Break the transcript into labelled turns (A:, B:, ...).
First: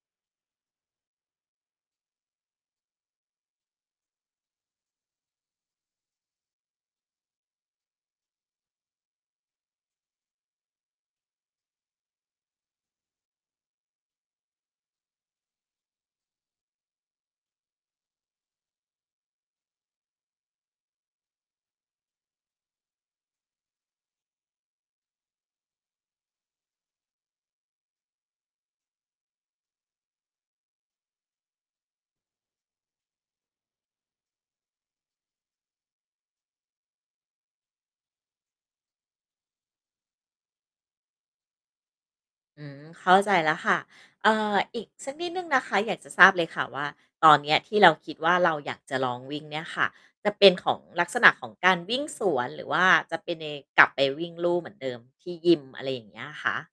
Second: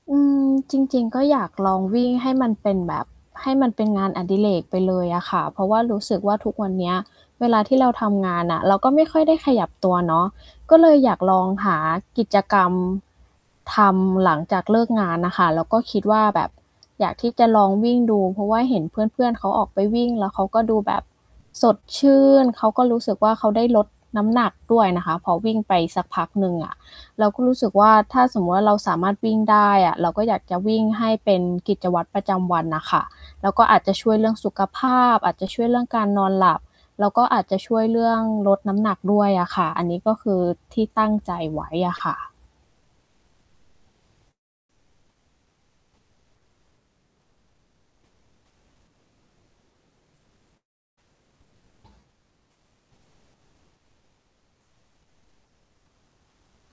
A: อืม จริง ๆ ก็อยากลองวิ่งให้มันเป็นแบบ ให้มันเป็นงานอดิเรกไปเลยอะค่ะ เพราะว่ารู้สึกว่าทุกวันเนี้ย เวลาที่เราทำงานน่ะ เราก็ไม่ค่อยได้ขยับตัวเนาะ ก็เลยอยากลองหากิจกรรม ทำหลังจากเลิกงานน่ะค่ะ แล้วก็คิดว่าแบบอยากที่จะลองวิ่งดู เพราะว่าเห็นเพื่อน ๆ เขาออกไปวิ่งแล้วเขาก็ดูแบบสดชื่น เขาก็รู้สึกว่า เขาได้ลดน้ำหนักด้วยนะคะ พอวิ่งไปสักพักหนึ่งอะ เราก็รู้สึกว่า ถ้าสมมุติว่าเราสามารถวิ่งได้อะ เราก็อยากจะวิ่งให้เป็นกิจวัตรประจำวันน่ะค่ะ แล้วก็อาจจะช่วยเรื่องสุขภาพ อาจจะช่วยเรื่องการนอนหลับ แล้วก็อาจจะช่วยเรื่องลดน้ำหนักด้วยอะค่ะ อันนี้ก็คือที่ตั้งใจไว้อะค่ะ
B: อืม เข้าใจแล้วค่ะ เอ่อ อีกสักนิดหนึ่งนะคะ อยากจะทราบเลยค่ะว่า ตอนเนี้ยที่เราคิดว่าเราอยากจะลองวิ่งเนี่ยค่ะ จะเป็นของ ลักษณะของการวิ่งสวนหรือว่าจะเป็นในกลับไปวิ่งลู่เหมือนเดิมที่ยิม อะไรอย่างเงี้ยอะคะ